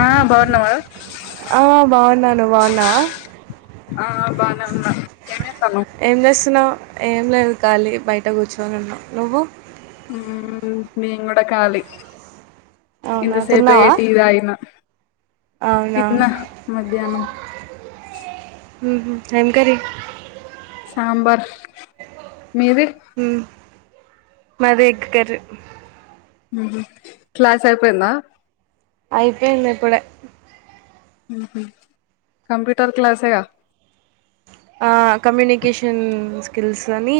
ఆ బాగున్నావా ఆ బాగున్నాను నువ్ బాగున్నావా ఆ బానే ఉన్నా ఏం జేత్తన్నావ్ ఏం చేస్తున్నావు ఏం లేదు ఖాళీ బయట కూర్చొని ఉన్నా నువ్వు ఉమ్ మీము కూడా ఖాళీ ఇ అవునా సేప ఏ తిన్నావా టీ తాగిన అవునా తిన్న మధ్యాహ్నం ఉహు ఏం కర్రీ సాంబార్ మీది మ్మ్ మాది ఎగ్ కర్రీ క్లాస్ అయిపోయింద అయిపోయింది ఇప్పుడే కంప్యూటర్ క్లాస్ ఎగా ఆ కమ్యూనికేషన్ స్కిల్స్ అని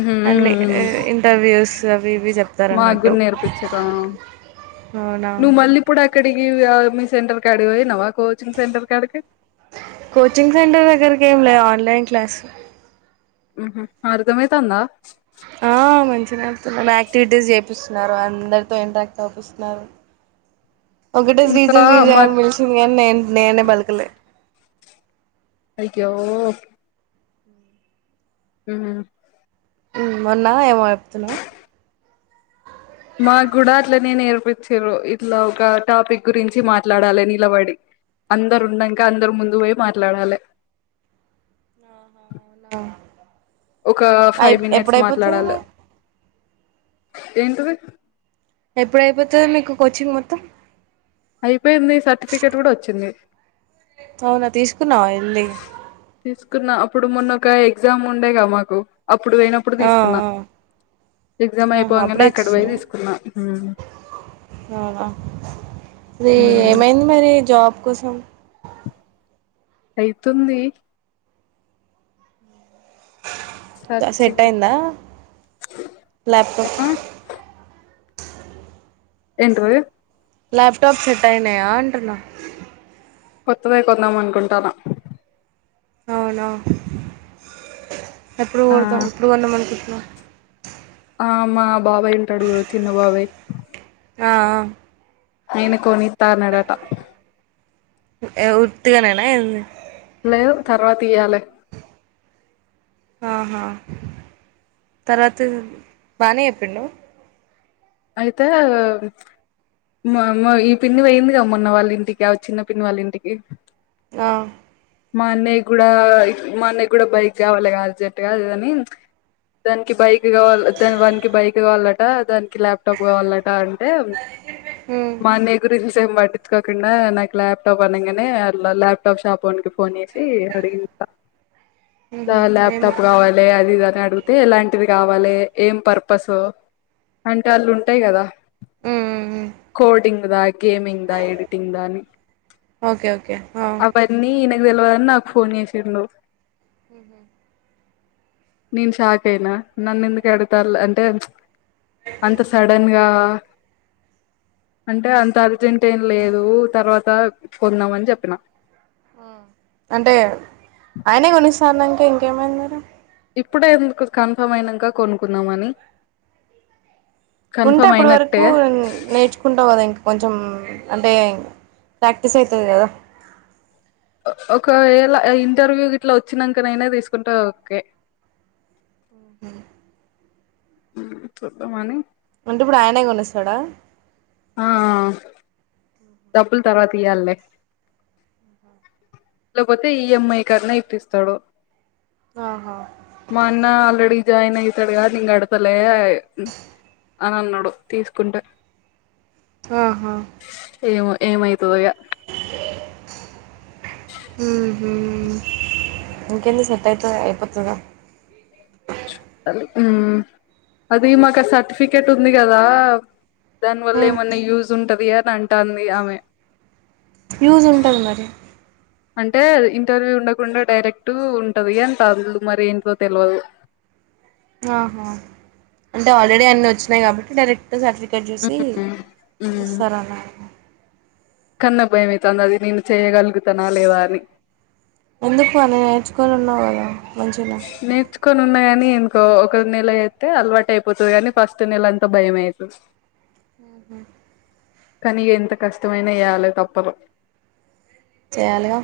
మ్మ్ అన్ని ఇంటర్వ్యూస్ అవి ఇవి చెప్తారన్నట్టు మాగ్గురానేర్పించరా అవునా నువ్వు మళ్ళీప్పు అక్కడికి మీ సెంటర్ కాడికి పోయినం కోచింగ్ సెంటర్ దగర కేం రా ఆన్లైన్ క్లాస్ అర్దమైతందా ఆ మంచిగానే అర్థం అవ్తుంది యాక్టివిటీస్ చేపిస్తున్నారు అందరితో ఇంట్రాక్ట్ అవుపిస్తున్నారు ఒకటే శ్రీజ ఇంకా శ్రీజ మా అని పిలిసింది కానీ నే నేనే బలకలే అయ్యో ఉం మొన్నా ఏమో చెపుతున్నావు మా కూడా అట్లనే నేర్పించారు ఇట్లా ఒక టాపిక్ గురించి మాట్లాడాలే నిలబడి అందరు ఉన్నాక అందరు ముందు పోయి మాట్లాడాలి అవునా ఒక ఫైవ్ మినిట్స్ మాట్లాడాలి మరి ఏంటిది ఎప్పుడయిపోతది మీకు కోచింగ్ మొత్తం అయిపోయింది సర్టిఫికెట్ కూడా వచ్చింది అవునా తీ తీసుకున్న అప్పుడు మొన్న ఒక ఎగ్జామ్ ఉండేగా మాకు అప్పుడు వెయినప్పుడు ఆ తీసుకున్నా ఆ ఎగ్జామ్ ఆహా అప్పుడే అయిపోవంగనే అక్కడ పోయి ఇచ్చేసారా తీసుకున్నా అవునా అది ఏమైంది మరి జాబ్ కోసం అయితుంది సెట్ సర్చింగ్ అయిందా ల్యాప్టాప్ ఏంటిది ల్యాప్టాప్ సెట్ అయినాయా అంటున్నా కొత్తదే కొందామనుకుంటాన అవునా ఎప్పుడు కోడదాం ఎప్పుడు కొందాం అనుకుంటున్నావు ఆ మా బాబాయి ఉంటాడు చూడు చిన్న బాబాయ్ ఆ ఆ ఆయన కొనీతా అన్నాడట ఏ ఉర్తుగానేనా ఏంది లేదు తర్వాత ఇయాలే ఆహా ఆ తర్వాత బానే చెప్పిండు ఐతే మా మా ఈ పిన్ని పొయ్యింది గా మొన్న వాళ్ళింటికి ఆ చిన్న పిన్ని వాళ్ళ ఇంటికి ఆ మా అన్నయ్య కూడా మా అన్నయ్య కూడా బైక్ కావాలిగా అర్జెంట్ గా అది ఇది అని దానికి బైక్ కావాల దాన్ వానికి బైక్ కావాలట దాని కి ల్యాప్టాప్ కావాలట అంటే ఉమ్ మా అన్నయ్య కు [unintelligible] సేం పట్టిచ్చుకోకుండా నాకు ల్యాప్టాప్ అనంగానే అలా ల్యాప్టాప్ షాప్ వోనికి ఫోన్ చేస్ ఉహు ట్లా ఏమో ల్యాప్టాప్ కావాలి అదిది అని అడిగుతే ఎలాంటిది కావాలె ఏం పర్పసు అంటే వాళ్ళు ఉంటాయి కదా ఉమ్ ఉమ్ ఉమ్ కోటింగ్ రాయ్ గేమింగ్ దా ఎడిటింగ్ దా అని ఓకే ఓకే ఆ అవన్నీ నే దెల్వదని నాకు ఫోన్ చేసిండు ఊహూ నేను షాక్ అయినా నన్ను ఎందుకే అడుగుతాల్లు అంటే అంత సడన్ గా అంటే అంత అర్జెంటేం లేదు తర్వాత కొందామని చెప్పినా అంటే ఆయనే కొనిస్తా అన్నాంకే ఇంకేమైంది మీరు ఇప్పుడే ఎందుకు కన్ఫమ్ అయినాంక కొనుక్కుందాం అని ఉంటే కన్ఫర్మ్ అప్పుటి వరకూ అయినట్టే నేర్చుకుంటావు కదా ఇంక్ కొంచెం అంటే ప్రాక్టీస్ ఐతుది గదా ఒకవేళ ఇంటర్వ్యూ గిట్లా వచ్చినంక నైనా తీసుకుంటే ఓకే ఊహూ చూద్దాం అని అంటే ఇప్పుడు ఆయనే కొనిస్తాడా ఆ ఆ డబ్బులు తర్వాత ఇయ్యాలి లే లేకపోతే ఈ ఎం ఐ కన్నా ఇప్పిస్తాడు ఆహా మా అన్న ఆల్రెడీ జాయిన్ అయితాడుగా నేను గడతాలే అని అన్నాడు తీసుకుంటే ఆహా ఏమో ఏమైతదో ఇగ ఊహూ ఇంకేది సెట్ అయితే అయిపోతుదా ఉమ్ అది మాకు ఆ సర్టిఫికెట్ ఉంది గదా దాని వల్ల ఉమ్ ఏమన్నా యూ స్ఉంటది అని అంటాంది ఆమె యూస్ ఉంటది మరి అంటే ఇంటర్వ్యూ ఉండకుండా డైరెక్ట్ ఉంటది అంటాల్లు మరి ఏంటో తెల్వదు అహా అంటే ఆల్రెడీ అన్నీ వచ్చినాయి కాబట్టి డైరె క్ట్ సర్టిఫికెట్ చూసి ఉమ్ ఇస్తారు అనా కానీ నాకు భయమైతాంది అది నేను చెయ్యగలుగుతానా లేవా అని ఎందుకు [inaudible] నేర్చుకోని ఉన్నావు గదా నేర్చుకోని ఉన్నా గానీ ఇంకో ఒక నెల అయితే అలవాటు అయిపోతది కానీ ఫస్ట్ నెల అంతా భయమే అయితది ఆహా కానీ ఎంత కష్టమైనా ఏయ్యాలి తప్పదు చెయ్యాలి గా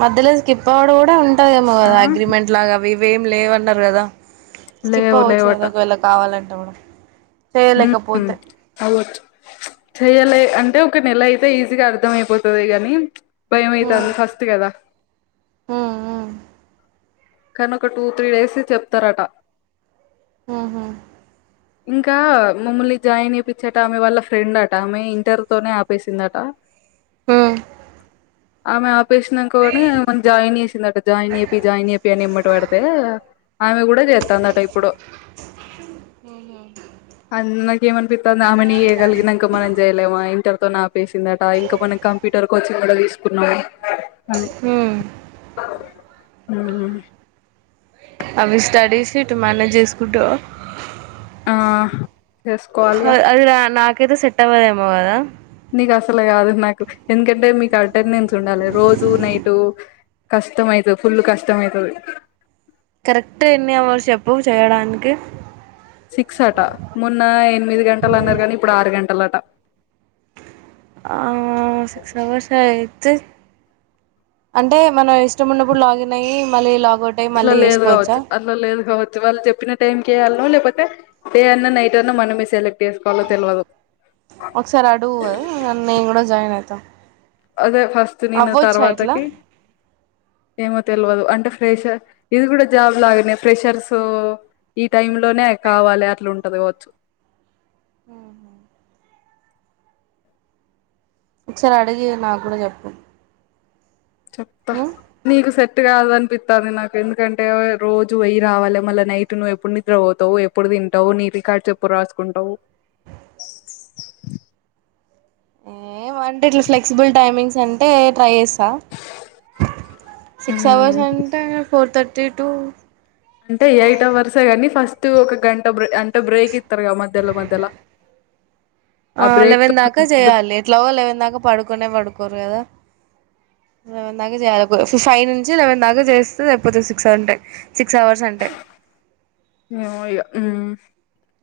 మధ్యలో స్కిప్ అవుడు కూడా ఉంటాదేమో ఆ కదా అగ్రిమెంట్ లాగా అవి ఇవేమి లేవన్నారు కదా స్కిప్ లేవు అవ్వచ్చు కదా లేవట ఒకవేళ కావాలంటే మనం చేయలేకపోతే చెయ్యాలే అంటే ఒక నెల అయితే ఈజీగా అర్థం అయిపోతది గాని భయం అయితాంది ఫస్ట్ కదా ఉమ్ ఉమ్ కానీ ఒక టూ త్రీ డేసె చెప్తారట ఉమ్ హూ ఇంకా మమ్మల్ని జాయిన్ చేపిచ్చేటామె వాళ్ల ఫ్రెండ్ అట ఆమె ఇంటర్ తోనే ఆపేసిందట ఉమ్ ఆమె ఆపేసినంక కూడ ఆమెను జాయిన్ చేసిందిట జాయిన్ చేపియి జాయిన్ చే అని ఎమ్మటి పడితే ఆమె కూడా చేస్తాందట ఇప్పుడు ఆ నాకేమ్ అనిపిత్తాంది ఆమెనే చేయగలిగినంక మనం చేయలేమ ఇంట ర్ తోన ఆపేసిందట ఇంకా మనం కంప్యూటర్ కోచింగ్ కూడా తీసుకున్నాం ఉమ్ ఉమ్ అవి స్టడీస్ ఇటు మానేజ్ చేసుకుంటా ఆ చేసుకోవాలిగా అద్ అది నాకైతే సెట్ అవ్వదేమో కదా నీకు అసలు కాదు నాకు ఎందుకంటే మీకు అటెండెన్స్ ఉండాలి రోజు నైటు కష్టం అయితది ఫుల్ కష్టం అయితది కరెక్ట్ ఎన్ని అవర్సు చెప్పు చేయడానికి సిక్స్ అట మొన్న ఎనిమిది గంటలు అన్నారు కానీ ఇప్పుడు ఆరు గంటలట ఆ సిక్స్ అవర్సే అయితే అంటే మన ఇష్టం ఉన్నప్పుడు లాగిన్ అయ్యి మళ్లీ లాగ్ అట్లా లేదు కావచ్చు అట్లా లేదు కావచ్చు వాళ్లు చెప్పిన టైంకి చేయాల్నో లే కపోతే డే అన్నా నైట్ అన్నా మనమే సెలెక్ట్ చేసుకోవాలో తెలువదు త్త అదే ఫస్ట్ నేను తర్వాతకి ఏమో తెలువదు అంటే ఫ్రెషర్ ఇది కూడా జాబ్ లాగనే ఫ్రెషర్స్ ఈ టైం లోనే కావాలి అట్లా ఉంటది కావచ్చు మ్ హూ ఒకసారి అడిగి నాకు కూడా చెప్పు చెప్తా ఉమ్ నీకు సె ట్ కాదు అనిపిత్తాంది నాకు ఎందుకంటే రోజు వొయ్యి రావాలి మళ్లీ నైట్ నువ్వు ఎప్పుడు నిద్ర పోతావు ఎప్పుడు తిం టావు నీ రికార్డ్స్ ఎప్పుడు రాసుకుంటవు ఏమో అంటే ఇట్లా ఫ్లెక్సిబుల్ టైమింగ్స్ అంటే ట్రై చేస్ స్తా సిక్స్ అవర్స్ అంటే ఫోర్ థర్టీ టూ అంటే ఎయిట్ అవర్సే కాని ఫస్ట్ ఒక గంట బ్రే అం టే బ్రేక్ ఇత్తరుగా మధ్యల మధ్యల ఆ లెవెన్ దాకా చేయాలి ఎట్లాగో లెవెన్ దాకా పడుకునే పడుకోరు కదా ఎలెవెన్ దాకా చేయాలి ఫైవ్ నుంచి లెవెన్ దాకా చేస్తే చెయిపోతే సిక్స్ అంటే సిక్స్ అవర్స్ అంటే మాములుగా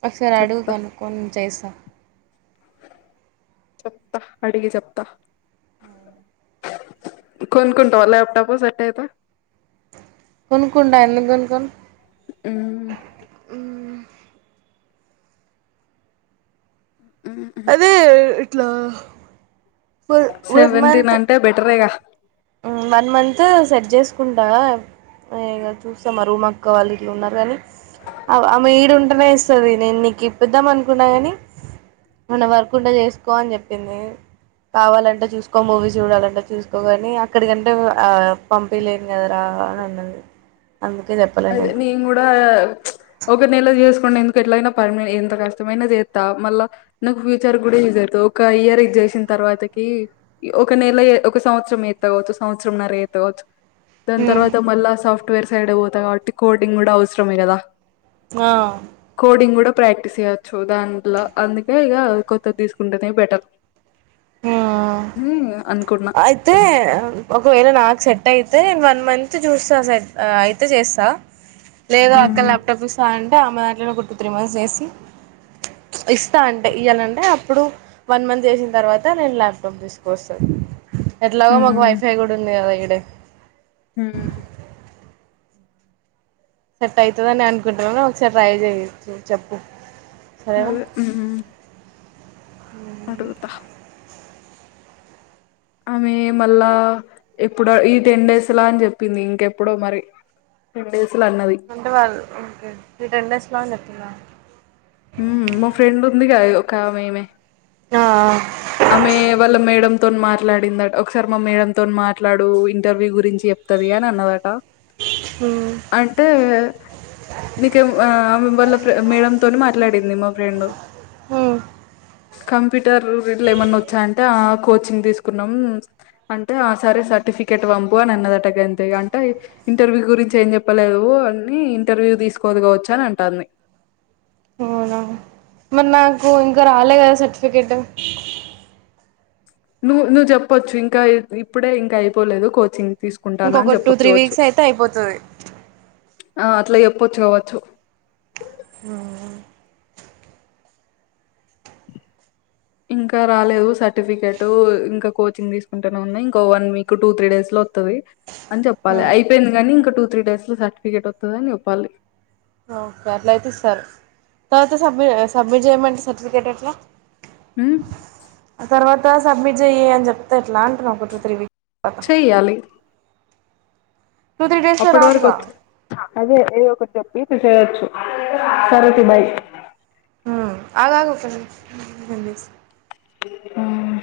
ఒకసారి అడుగు కనుక్కొని చేసా చెప్త అడిగి చెప్త కొనుకుంటావా ల్యాప్టాప్ సెట్ అయితే కొనుకుంట ఎందుకు కొనుకోను మ్ అదే ఇట్లా వన్ సెవెంటీన్ మంత్ అంటే బెటరేగా వన్ మంత్ సెట్ చేసుకుంటా ఇగ చూస్తా మా రూమక్కా వాళ్ళు గిట్ల ఉన్నారు కానీ ఆమె ఏడు అనేస్తది నేను నీకు ఇప్పిద్దాం అనుకున్నా గాని ఏమన్న వర్కుంటే చేసుకో అని చెప్పింది కావాలంటే చూసుకో మూవీస్ చూడాలంటే చూసుకోగాని అక్కడికంటే ఆ పంపియలేను కదా రా అన్నది అందుకే చెప్పలే అదే నీకు నిను కూడా ఒక నెల చేస్ ఎందుకు ఎట్లయిన పర్ ఎంత కష్టమైననా చేత్త మళ్ళ నాకు ఫ్యూచర్ కూడా యజ్ అయి ఒక ఇయర్ చేసిన తర్వాతకి ఒక నెల ఒక సంవత్సరం చేత్త కావచ్చు సంవత్సరం నరచే త్త కావచ్చు దాని తర్వాత మళ్ళా సాఫ్ట్వేర్ సైడే పోతా కాబట్టి కోడింగ్ కూడా అవసరమే కదా అ ప్రాక్టీస్ చేయొచ్చు దాంట్లో అందుకే ఇగ కొత్తది తీసుకుంటేనే బెటర్ ఆ అని అనుకున్నా అయితే ఒకవేళ నాకు సెట్ అయితే నేను వన్ మంత్ చూస్తా సెట్ అయితే చేస్తాను లేదు అక్క హ్మ్ ల్యాప్టాప్ ఇస్తా అంటే అమే దాంట్లోనే ఒక టూ త్రీ మంత్స్ చేసి ఇస్తా అంటే ఇయ్యనంటే అప్పుడు వన్ మంత్ చేసిన తర్వా త నేను ల్యాప్టాప్ తీసుకొస్తాను ఎట్లాగో మాకు వైఫై కూడా ఉంది కదా ఈడే మ్ సట్ అవుతదనే అనుకుంటున్నా ఒకసారి ట్రై చెయొచ్చు చెప్పు సరేనా అదే మ్ అడుగుతా ఆమె మళ్ళా ఎప్పుడో ఈ టెన్ డేస్లా అని చెప్పింది ఇంకెప్పుడో మరి టెన్ డేస్ లా అన్నది అంటే వాళ్ళు ఒకే ఈ టెన్ డేస్ లో అని చెప్తుందా మ్ మా ఫ్రెండ్ ఉంది కద ఒకమే ఈమే ఆ ఆమె వాళ్ళ మేడమ్ తోని మాట్ మాట్లాడిందట ఒకసారి మా మేడడం తోని మాట్లాడు ఇంటర్వ్యూ గురించి చెప్తది అని అన్నదట అ అంటే నీకే ఆ ఆమె వల్ళ మేడం తోని మాట్లాడింది మా ఫ్రెండ్ మ్ కంప్యూటర్ ఏమన్నా వచ్చాంటే ఆ కోచింగ్ తీసుకున్నాం అంటే ఆ సరే సర్టిఫికేట్ పంపు అనిఅం అన్నదటగాంతె అంటే ఇంటర్వ్యూ గురించి ఏం చెప్పలేదు అని ఇంటర్వ్యూ తీసుకోదు కావచ్చు అని అంటాంది అవునా మరి నాకు ఇంకా రాలే కదా సర్టిఫికేట్ నువ్వు నువ్వు చెప్పొచ్చు ఇంకా ఇప్పుడే ఇంకా అయిపోలేదు కోచింగ్ తీసుకుంటాన అని ఇంకొక టూ త్రీ చెప్పచ్చుకవచ్చు వీక్స్ అయితే అయిపోతది ఆ అట్లా చెప్పొచ్చు కావచ్చు ఆ ఇంకా రాలేదు సర్టిఫికెటు ఇంకా కోచింగ్ తీసుకుంటనే ఉన్న ఇంకో one week two three days లో ఒత్తది అని చెప్పాలి అయిపోయింది కాని ఇంకా టూ త్రీ డేస్ లో సర్టిఫికెట్ వత్తది అని చెప్పాలి ఓకే అట్లా అయితే ఇస్తారు తర్వాత సబ్మిట్ ఆ సబ్మిట్ చేయమంటే సర్టిఫికేట్ ఎట్లా ఉమ్ తర్వాత సబ్మిట్ చెయ్యి అని చెప్తేఎట్లా ట్ర ఒక టూ టు త్రీ వీక్ అట్లా చెయ్యాలి అప్పడు వారుకొత్తు అదే ఏదో ఒకటి చెప్పి ప్రిపేర్ చేయొచ్చు సరే తీ బై ఆగాగు ఫర్స్ నేన్ ఒకసారి తీస్ ఆహ్